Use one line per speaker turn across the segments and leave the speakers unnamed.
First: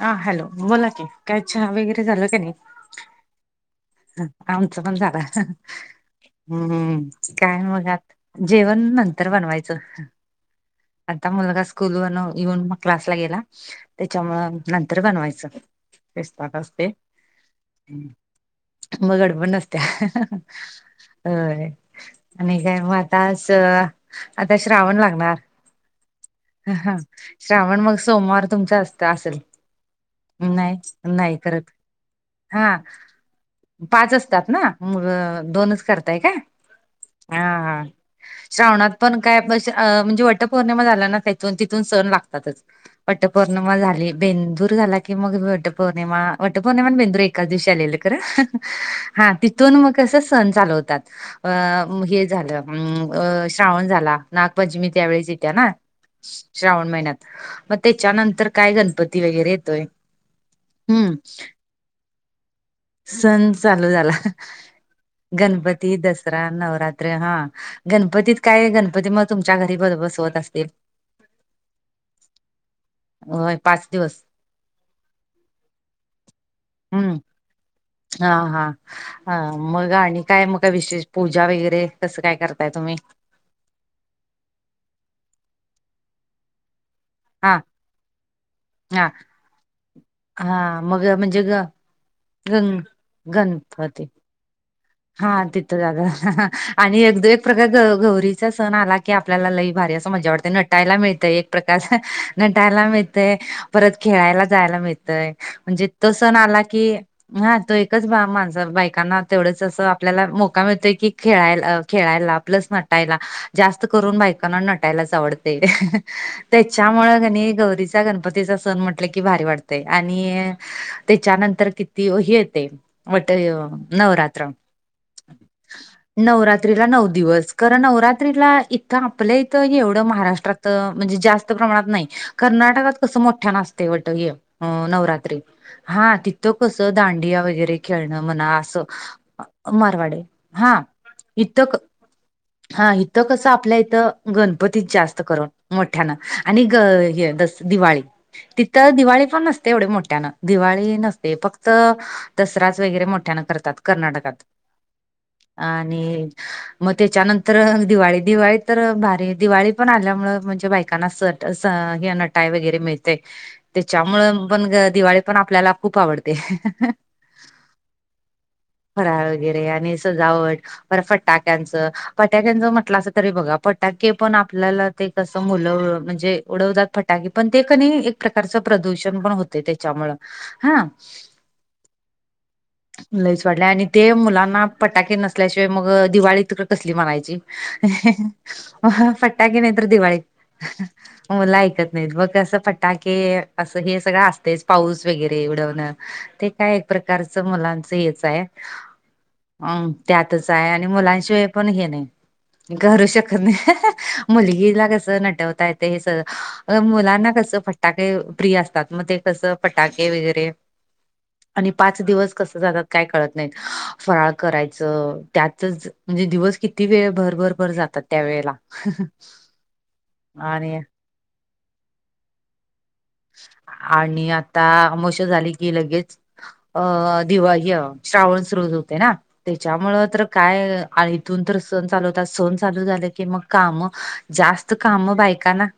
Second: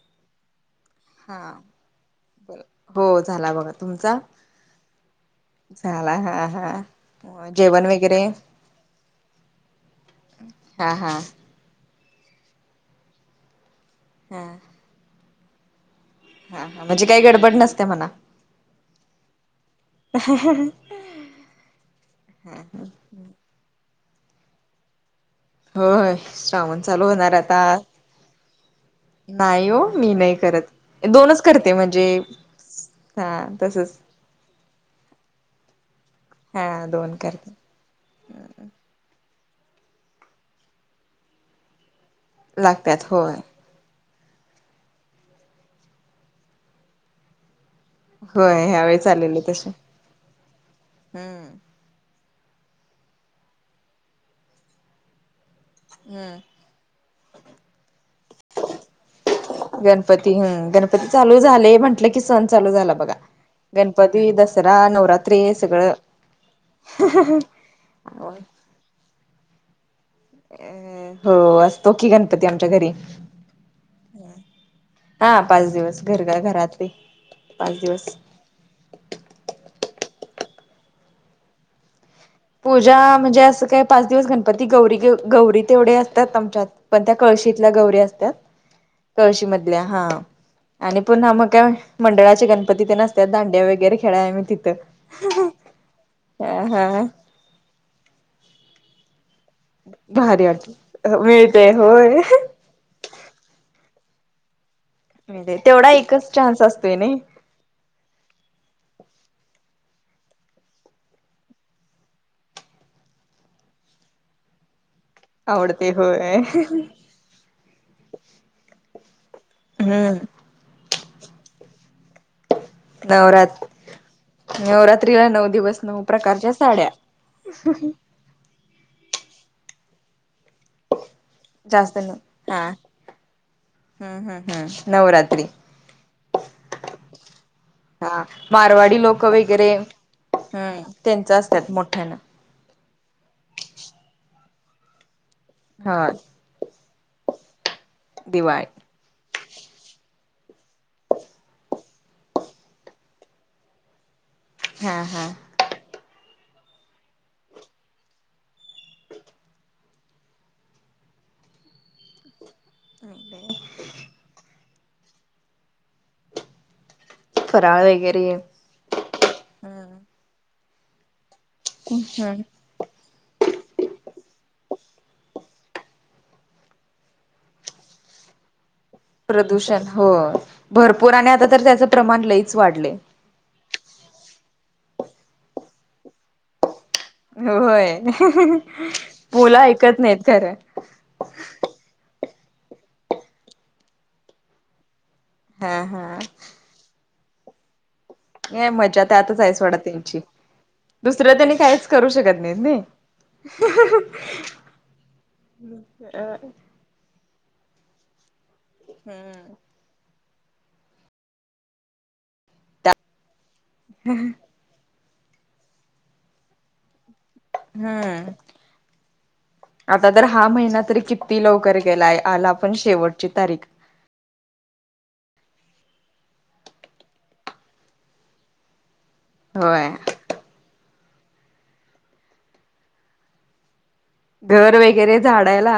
हा हॅलो बोला की. काय
हा
चहा वगैरे
हो झाला बघा. तुमचा
आमचा पण झाला.
झाला हा
हम्म
हा
काय
जेवण
मग आत
वगैरे
जेवण नंतर बनवायचं.
हा हा
आता मुलगाच, स्कूल व येऊन मग क्लासला गेला त्याच्या मुळ
हा
नंतर बनवायचं. स्वयंपाक
हा हा
असते
म्हणजे काही गडबड नसत्या म्हणा.
मग गडबड नसत्या. अय आणि काय मग आताच आता श्रावण लागणार.
हो श्रावण
ह
चालू होणार आता,
श्रावण मग सोमवार तुमचा असत असेल
नाही हो मी नाही करत.
नाही
दोनच
करत
करते म्हणजे,
हा.
हा तसच
पाच असतात ना मग दोनच करताय का?
हा दोन
हा
करते
हा श्रावणात, पण काय म्हणजे वटपौर्णिमा झाला ना त्याथून तिथून सण लागतातच
लागतात होय
वटपौर्णिमा मग झाली बेंदूर झाला की मग वट पौर्णिमा वट पौर्णिमा बेंदूर एकाच दिवशी आलेले. खर
होय ह्यावेळी
हा
चाललेले तसे
तिथून मग कस सण चालू होतात.
हम्म
हे झालं अम अ श्रावण झाला नागपंचमी त्यावेेळेस येत्या ना.
हम्म
श्रावण महिन्यात मग त्याच्यानंतर काय गणपती वगैरे येतोय.
गणपती ह गणपती
हम्म
चालू झाले म्हटलं की सण चालू झाला. बघा
सण चालू झाला.
गणपती दसरा नवरात्री
गणपती
सगळं
दसरा नवरात्र हा गणपतीत काय गणपती मग तुमच्या घरी बर बस
अ हो असतो की गणपती आमच्या घरी.
वय पाच दिव
हा पाच दिवस घर घरातही
हम्म
पाच दिवस.
हा हा मग आणि काय मग का विशेष पूजा वगैरे कसं काय, करताय तुम्ही
पूजा म्हणजे असं काय पाच दिवस गणपती गौरी गौरी तेवढे असतात आमच्यात. पण त्या
हा
कळशीतल्या गौरी असतात
हा
कळशी मधल्या हा.
हा
आणि पुन्हा
म्हणजे
मग
ग
काय मंडळाचे
गण
गणपती तेन असत्यात दांड्या वगैरे
गणपती
खेळायला आम्ही तिथं.
हा तिथं जाता
ह
आणि
हा
एक दो एक प्रकार गौरीचा सण आला की आपल्याला लई, भारी अस मजा वाटत्या
वाट
नटायला मिळतय एक
मिळते
प्रकार.
होय
नटायला मिळतय, परत खेळायला जायला मिळ तय
मिळते
म्हणजे
तेवढा
तो
एकच
सण आला
चान्स
की
असतोय नाही
हा तो एकच बा माणझ बायकांना तेवढच, आपल्या मोका मिळतोय की ख खेळायला प्लस नटायला जास्त करून बाकाना नट नटायलाच आवडतय
आवडते होय
त्याच्यामुळे कणी गौरीचा गणपतीचा सण म्हटलं की भारी वाटत.
हम्म
आणि त्याच्यानंतर किती ह येतय वट
नवरात
नवरा
नवरात्रीला नऊ दिवस नऊ प्रकारच्या
नवरात्रीला
साड्या
नऊ दिवस खरं नवं नवरात्रीला इथं आपलं इथं एवढं महाराष्ट्रात म्हणजे जास्त प्रमाणात नाही कर्नाटकात कस मोठ्या वट
हम्म
असते
हम्म हम्म
नवरात्री. हा तिथं कसं दांडिया वगैरे खेळणं
हा
म्हणा असं
मारवाडी लोक वगैरे
मारवाडे हा
हम्म त्यांच
इत
असतात
क
मोठ्यानं
हा इथं कसं आपल्या इथं गणपतीच जास्त करून
हा
मोठ्यान आणि ग हे दस दिवाळी तिथं दिवाळी पण नसते एवढे मोठ्यानं दिवाळी नसते फक्त दसराच वगैरे मोठ्यानं करतात. कर्नाटकात.
हा हा.
आणि मग त्याच्यानंतर दिवाळी दिवाळी तर भारी दिवाळी पण आल्यामुळ म्हणजे बायकांना सण सण या [unintelligible] नटायला वगैरे मिळते त्यांच्यामुळे पण दिवाळी पण आपल्याला खूप आवडते.
फरार वैगेरे
फराळ वगैरे आणि सजावट बर फटाक्यांचं
हम्म
फटाक्यांचं म्हटलं अस तरी बघा फटाके पण आपल्याला ते कसं मुलं म्हणजे उडवतात फटाके पण ते कनी नाही ए क प्रकारचं प्रदूषण पण होते
प्रदूषण हो
त्याच्यामुळं हा
भरपूर आणि आता तर त्याचं प्रमाण लईच वाढलय.
लईच वाटले आणि ते मुलांना पटाके नसल्याशिवाय मग दिवाळी तर तसली म्हणायची
होय मुलं
फटाके नाही तर
ऐकत
दिवाळी
नाहीत खरं
म मूलं ऐकत नाहीत मग कसं फटाके असं हे सगळं असतयच. पाऊस वगैरे उडवण
हा हा
ते काय एक प्रकारच मुलांच हेच
नाही मजा त्यातच आहे सोडा त्यांची
त्यातच आहे आणि
दुसरं
मुलांशिवाय
त्यांनी
पण हे
काहीच करू शकत नाहीत नाही
करू शकत नाय. मुलगीला कस नटवता येत हे स मुलांना कसं फटाके प्रिय असतात मग ते कसं टाके वगैरे आणि पाच दिवस कस जातात काय कळत नाय. फराळ करायच त्यातच म्हणजे दिवस किती वेळ भर भर
हम्म आता तर हा
आणि
महिना तरी कि किती लवकर गेलाय आला आपण शेवटची तारीख
आणि आता आमोशा झाली की लगेच अ दिवाळी श्रावण सुरु होतोय ना?
होय
त्याच्यामुळ तर काय आळीतून तर सण चालू होतात सण चालू झाले की मग काम जास्त
घर
काम
वगैरे
बायकांना
झाडायला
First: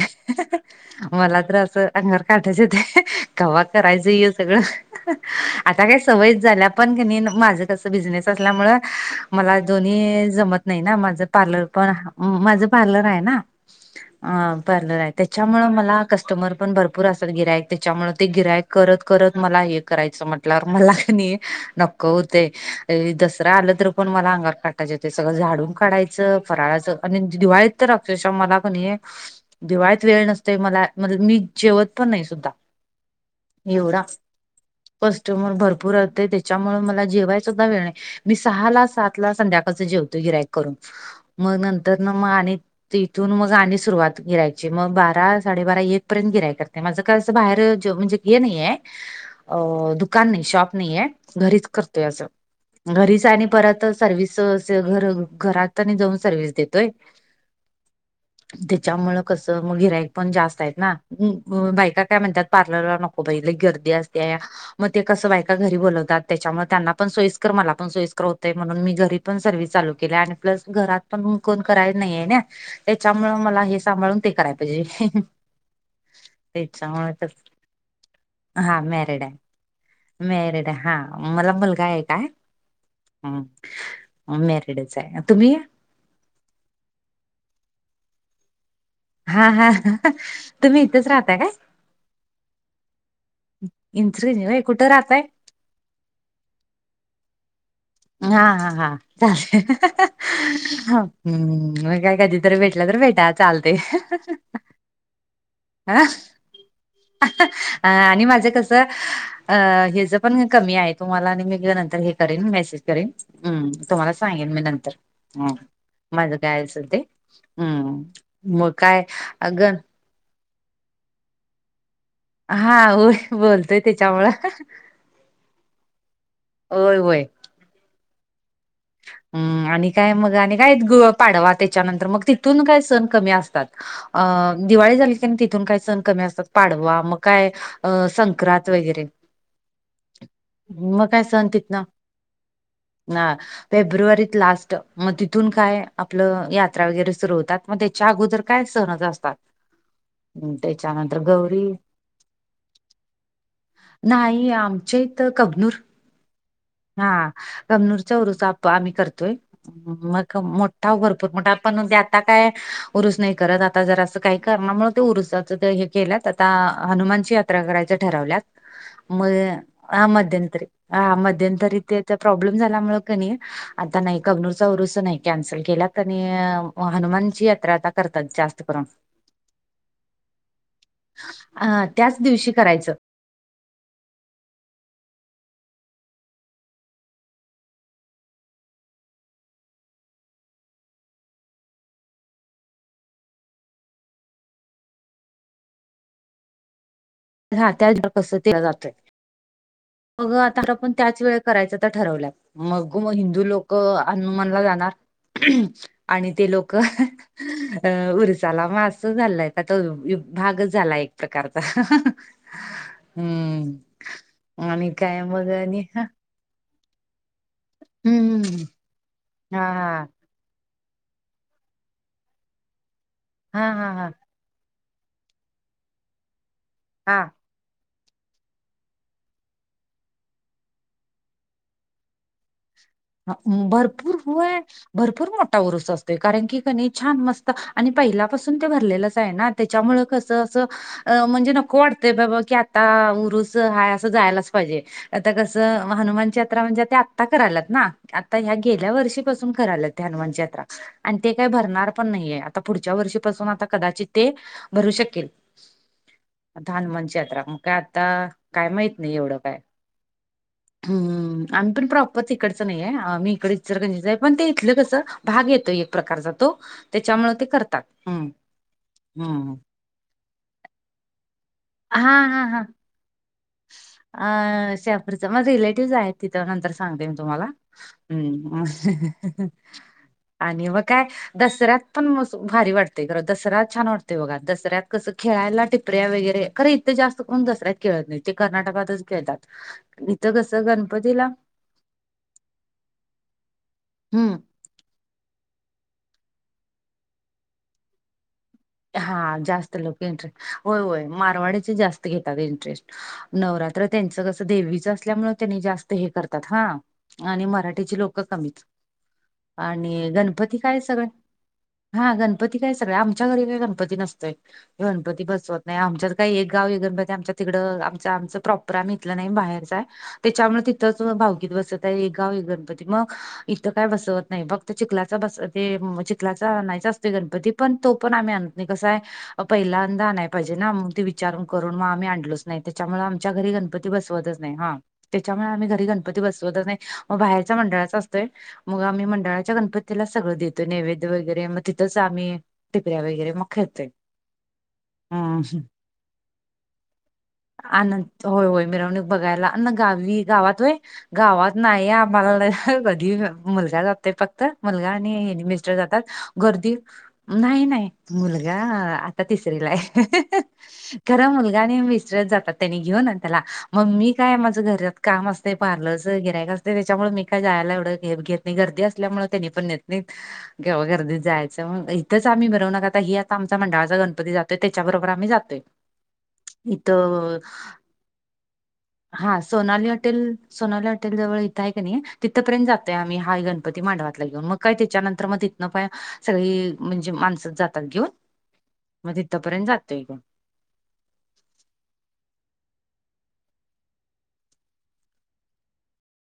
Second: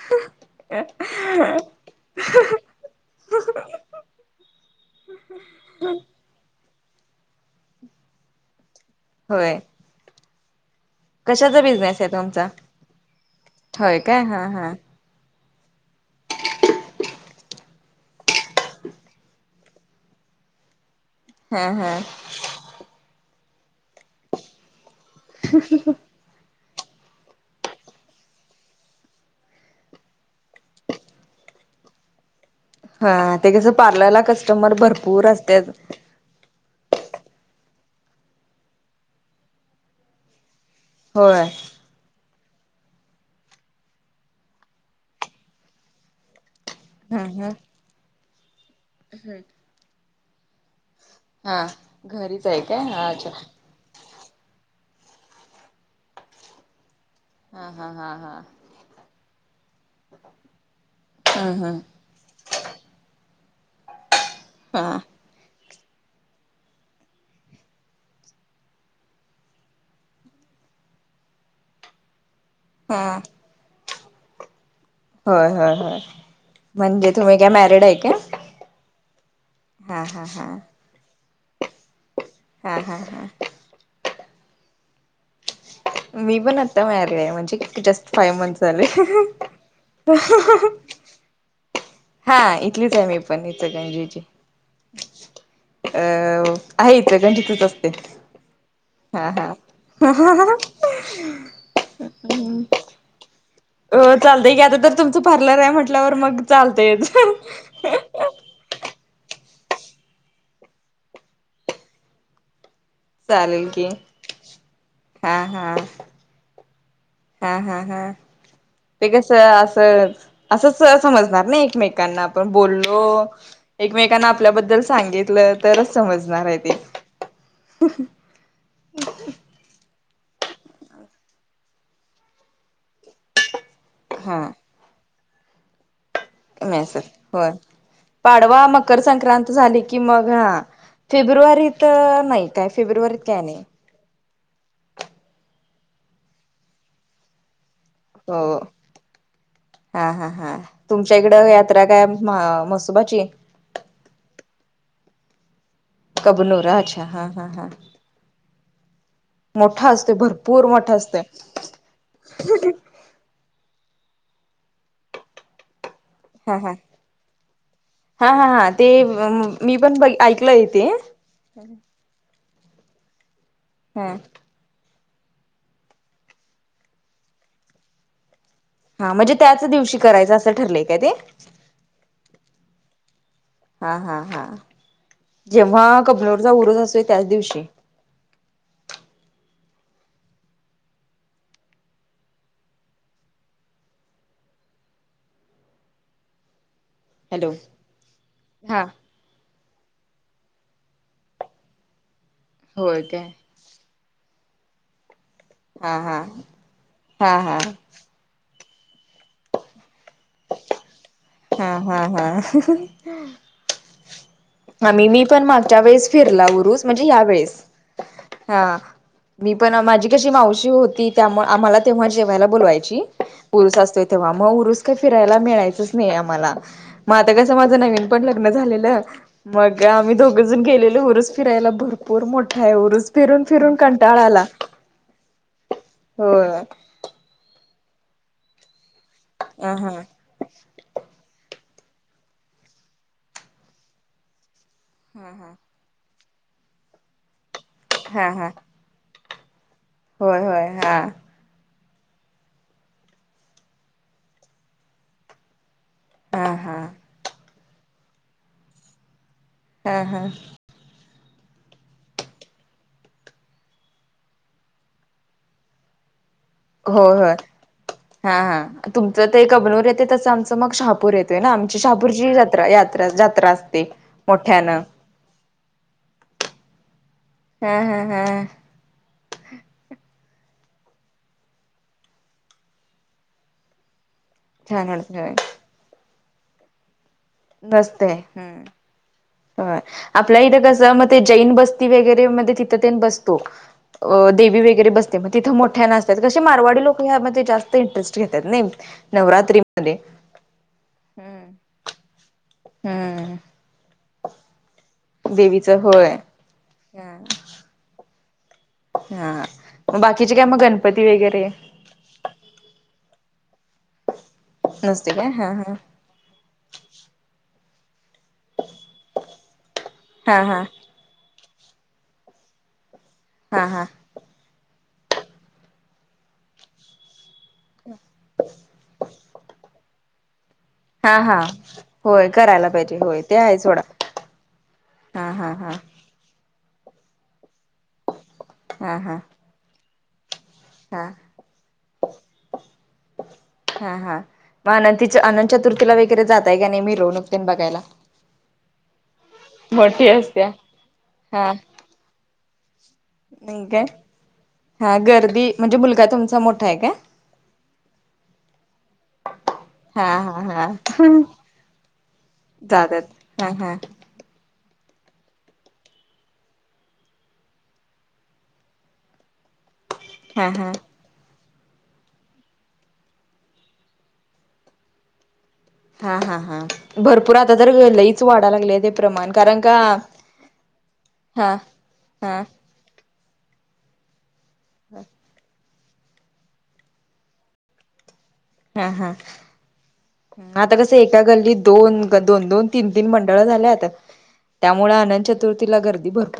हा हा हा मला तर अस अंगावर काटाचं येतोय कव्हा करायचं हे सगळं. आता काय सवयच झाल्या. पण कनी माझं कस बिझनेस असल्यामुळे मला
होय
दोन्ही जमत नाही ना म्हण
कशाचा
पार्लर पण
बिझनेस आहे तुमचा
माझ पार्लर आहे ना
होय काय हा हा
पार्लर आहे. त्याच्यामुळे मला कस्टमर पण भरपूर असतात गिरायक त्याच्यामुळे ते गिरायक करत करत मला हे करायचं म्हटलंवर मला कणी
हा हा
नको होतेय दसरा आला तर पण मला अंगार काटा त्याच्या ते सगळं झाडून काढायचं फराळायचं आणि दिवाळीत तर अक्षरशा मला कणी दिवाळीत वेळ नसतोय मला म्हाणून मी जेवत पण नाही सुद्धा.
हा ते कसं
एवढा असतं
पार्लरला कस्टमर भरपूर
कस्टमर
असत्यात
भरपूर असहते ते. त्याच्यामुळे मला जेवाय सुद्धा वेळ नाही मी सहा ला सात ला संध्याकाळच जेवतो गिराईक
होय
मग नं तर मग आणि तिथून मग आणि सुरुवात मग बारा साडेबारा एक पर्यंत गिराईक. ते माझं कस बाहेर जे म्हणजे हे नाहीये.
हम्म,
अ दुकान नाही शॉप नाही आहे घरीच करतोय असं
घरीच आहे काय हा
घरीच
अच्छा
आणि परत. त सर्व्हिस स घ घरात आणी जाऊन सर्व्हिस देतोय.
हा हा हा हा
त्याच्यामुळं कस मग गिराईक पण जास्त आहेत ना.
हम्
हम,
हम्
बायका काय म्हणतात पार्लरला नको बाई लई गर्दी असते
हा
मग ते. कसं बाय का घरी बोलवतात त्याच्यामुळे त्यांना पण सोईस्कर मला पण सोईस्कर होतय म्हणून मी घरी. पण सर्व्हिस चालू केलिया आणि प्लस घरात पण कोण करायला नाहीये ना.
हा
त्याच्यामुळे मला हे सांभाळून ते कराय पाहिजे.
होय होय होय, म्हणजे
त्याच्यामुळं तर
तुम्ही काय मॅरिड आहे काय
हा मॅरिड आहे.
हा हा
मॅरिड आहे हा मला मुलगा एक आहे.
हा हा हा,
मॅरिडच आहे तुम्ही?
मी पण आता मॅरीड आहे म्हणजे किती जस्ट फाईव्ह मंथ झाले.
हा हा, तुम्ही इथंच राहता काय?
हा इथलीच आहे मी पण इचलकरंजीची
इचलकरंजीत होय कुठे राहताय.
अ आहे इचलकरंजीतच असतोय.
हा हा हा, हम्म हा, मग काय कधी तर भेटला तर भेटाल. चालतय
हो चालतंय
आ,
चालतय.
हा, आणि माझं कस. त अ, हेज पण कमी आहे तुम्हाला आणि मी नंतर हे करेन मेसेज. करेन
चालेल
हम
की
तुम्हाला सांगेन मी नंतर
हा
ह
हा
माझ काय असेल ते.
हा हा हा,
हम्म मग काय
ते कस
अगं
असं असंच सहज समजणार ना एकमेकांना आप ''--'' आपण
हा
बोललो
होय बोलतोय
एकमेकांना
त्याच्यामुळं
आपल्याबद्दल सांगितलं तरच समजणार आहे ते.
होय होय
[inaudible]
हम् आणि काय मग आणि काय ग पाडवा त्याच्यानंतर मग तिथून काय सण कमी असतात. अ
हा
दिवाळी झाली क तिथून काय सण कमी असतात. पाडवा
मेसेज
मग काय
होय
अ
पाडवा
संक्रांत
मकर
वगैरे.
संक्रांत झाली की मग हा
मग काय सन तीतन
फेब्रुवारीत नाही काय फेब्रुवारीत
ना हा,
काय नाही
फेब्रुवारीत लास्ट मग तिथून काय आपलं यात्रा वगैरे सुरू होतात. मग त्याच्या आगोदर
हो
काय सणच असतात.
हा हा
हम्म,
हा, तुमच्या
त्याच्यानंतर
इकडं
गौरी
यात्रा काय म मसुबाची.
नाही आमच्या इथ कबनूर
कबनूर अच्छा
हा
हा
कबनूर. चा उरूस आप आम्ही करतोय
मोठा असतोय
मग
भरपूर
मोठा
असतोय
भरपूर मोठ पण आता काय. उरुस नाही करत आता जर असं काही करणारमुळे ते उरुसाच हे केल्यात. ता
हा हा
हनुमानची यात्रा करायच
हा
ठरवल्यात
हा हा ते
मग
मी पण
हा
बघ
मध्यंतरी.
ऐकलंय ते
हा मध्यंतरी इथे प्रॉब्लेम झाल्यामुळे कणी आता
हा
नाही कबनूर. चा उरूस नाही कॅन्सल केल्यात आणि हनुमानची यात्रा आता करतात जास्त. करून.
हा म्हणजे त्याच दिवशी करायचं असं ठरलंय काय ते.
हा, त्याच दिवशी करायचं.
हा हा हा जेव्हा कबनूर चा उरूस असतोय त्याच दिवशी. हॅलो
राहत्याल [unintelligible]
हा
जातोय. मग आता आपण त्याच वेळेत करायचं तर ठरवल्या मग
होय
मग
काय
हिंदू लोक अ हनुमान ला जाणार हम जाणार
हा हा
आणि ते लोक
हा हा
अ उरसाला मास झालाय आता तळून बागच झालय एक करता
हा हा हा
हम.
आमी मी पण मागच्या
हा
वेळेस फिरला उरुस म्हणजे यावेेळेस.
हम्म
हा मी
हा
पण
हा
माझी कशी मावशी होती. त्यामुळ आम्हाला तेव्हा जेव्हायला बुलवायची
हा
उरूस
हा
आसतोय
हा
तेव्हा. मग उरुस काय फिरायला मिळायचच नाई आम्हाला मग
हा
आता कसं माझं नवीन पण लग्न झालेलं. मग आम्ही दोघंजण गेलेलो उरूस फिरायला भरपूर मोठा हाय उरूस. फिरून फिरून
भरपूर
कंटाळा आला
होय भरपूर मोठा उरूस आसतोय कारण
होय
की कनी छान मस्त आणि पहिल्यापासून ते भरलेलंच हाय ना
हा हा
तेच्यामुळ कस च अस म्हणजे नको वाटतंय बाबा की आता उरुस हाय असं जयालाच पायजे आता कस हनुमानची यात्रा म्हणजे ते आत्ता करायल्यात ना
हा
आत्ता
हा
ह्या गेल्या ह्या वर्षीपासून करायल्यात ते
होय
हनुमानची यात्रा
होय हा
आण ते काय भरणार पण नाईये आता पुढच्या वर्षीपासून आता कदाचित ते भरू शकेल.
हा
आता
हा
हनुमांनची यात्रा मग काय आता काय माहिती नाही एवढं काय.
हा हा.
हम्म आम्ही पण प्रॉपर तिकड च नाहीये आम्ही इकड इचलकरंजीच हाय पण ते इथल कसं भाग येतोय एक प्रकारचा. तो
हो हो
त्याच्यामुळे ते करतात हम्म
हा हा तुमचं ते
हम्म.
कबरवर येतय तसं आमच मग शहा पूर येतय ना आमची
हा
शहापूरची
हा हा
जत्रा यात्रा जात्रा अ
अ शहापूरच माज रिलेटिव्ह आहेत तिथं नंतर सांगते मी तुम्हाला.
हा हा हा
हम्म ह ह ह. आणि मग काय दसऱ्यात पण मस भारी वाटतय खरं दसऱ्या छान वाटतोय बघा. दसऱ्यात
छान
कसं
वाटत
खेळायला टिपऱ्या वगैरे खर इथ जास्त कोण दसऱ्यात खेंळत नाहीत.
हम व्हय आपल्या इथ
कसं
कस मग ते
गणपतीला
जैन बस्ती वगैरे मध्ये तिथं तेन बस तो अ
हम्म
दे व्ही वैगेरे बसते मग तिथ मोठ्यान असत्यात कसे मारवाडी लोक ह्यामध्ये जात इंटरेस्ट घेत्यात नई.
हा जास्त लोक इंट्रे होय होय
हम्म
मारवाड्याचे जास्त. ते घेतात इंटरेस्ट
हम्म
नवरात्र त्यांच कस देवीच असल्यामुळे त्यांनी
देवीच
जास्त हे
होय
कर हा आणि मराठीची लोकं कमीच
हा मग
आणि
बाकीचे
गणपती
मग
काय सगळं
वगैरे
हा गणपती काय सगळं आमच्या घरी काय गणपती नसतोय
नसते
गणपती
काय हा
बसवत
हा
नाई आमच्या काई एक गाव गणतीती आमच्या तिकडं आमच आमच प्रॉपर आम्ही इथलं नाई बाहेरच हाय
हा
तेच्यामुळ
हा
तिथ तच भावकीत बसताय एक गाव एक गणपती मग
हा
इथं
हा
काय बसवत नाय भक ते चिकलाचा बस ते चिकलाचा आणायचा आसतोय गणपती पण तो आम्ही आण पहिलांदा आणाय पाहिजे ना. ते
हा हा
विचारून करून मग आम्ही
होय
आणलोच नाही
करायला पाहिजे
त्याच्यामुळे
होय
आमच्या
ते
घरी
आहे सोडा
गणपती बसवतच नाही ह
हा
त्याच्यामुळे
हा
आम्ही
हा
घरी गण पती बसवतच नाई मग बाहेरचा मंडळाचा असतोय मग
हा
आम्ही
हा
मंडळाच्या गणपतीला सगळं देत त
हा
नैवेद्य वगैरे मग तिथच आम्ही टिपऱ्या वगैरे म
हा हा. म अनंतीच्या अनंत चतुर्थीला वगैरे जाताय का नाई मिरवणूक टेन बघाय.
अनंत होय होय मिरवणूक बघायला्
मोठी
गावी
असत्या
गावातय गावात
हा
नाही आम्हाला नाही.
नाही
मुलगा
काय
जातय फक्त मुलगा
हा
आणि हे
गर्दी
मिस्टर
म्हणजे
जातात
मुलगा तुमचा मोठा
गर्दी.
आहे काय
नाही नाही मुलगा आता तिसरीला आहे.
हा हा हा
खरं मुलगा न विसरत जातात त्यानी घेऊन त्याला
जातात हा हा
मगं. मी काय माझं घरात काम असते पार्लरचं गिरायक असते त्याच्यामुळे मी काय जायला एवढं घे - घेत. गर्दी असल्यामुळे त्यांनी पण नेत नाही
हा हा
गव्हा गर्दीत जायचं मग इथंच आम्ही मिरवणूक नकातं. ह आमचा मंडळाचा गणपती जातोय त्याच्याबरोबर आम्ही जातोयं.
हा हा हा भरपूर आता तर लईच वाढा लागलेय ते प्रमाण
हा
कारण का
सोनाली
-
हॉटेल सोनाली हटेल जवळ इथं आहे का नाही
हा
तिथंपर्यंत जातं. ते आम्ही हा गणपती मांडवातला घेऊन मग काय त्याच्यानंतर मग तथनं पण सगळी म्हणजे माणस जातं. थँक्यू [inaudible]
हा हा. आता कसं एका गल्लीत दोन- दोन- दोन तीन - तीन मंडळ झाल्या आता त्यामुळे आनंद चतुर्थी गर्दी भरपूर -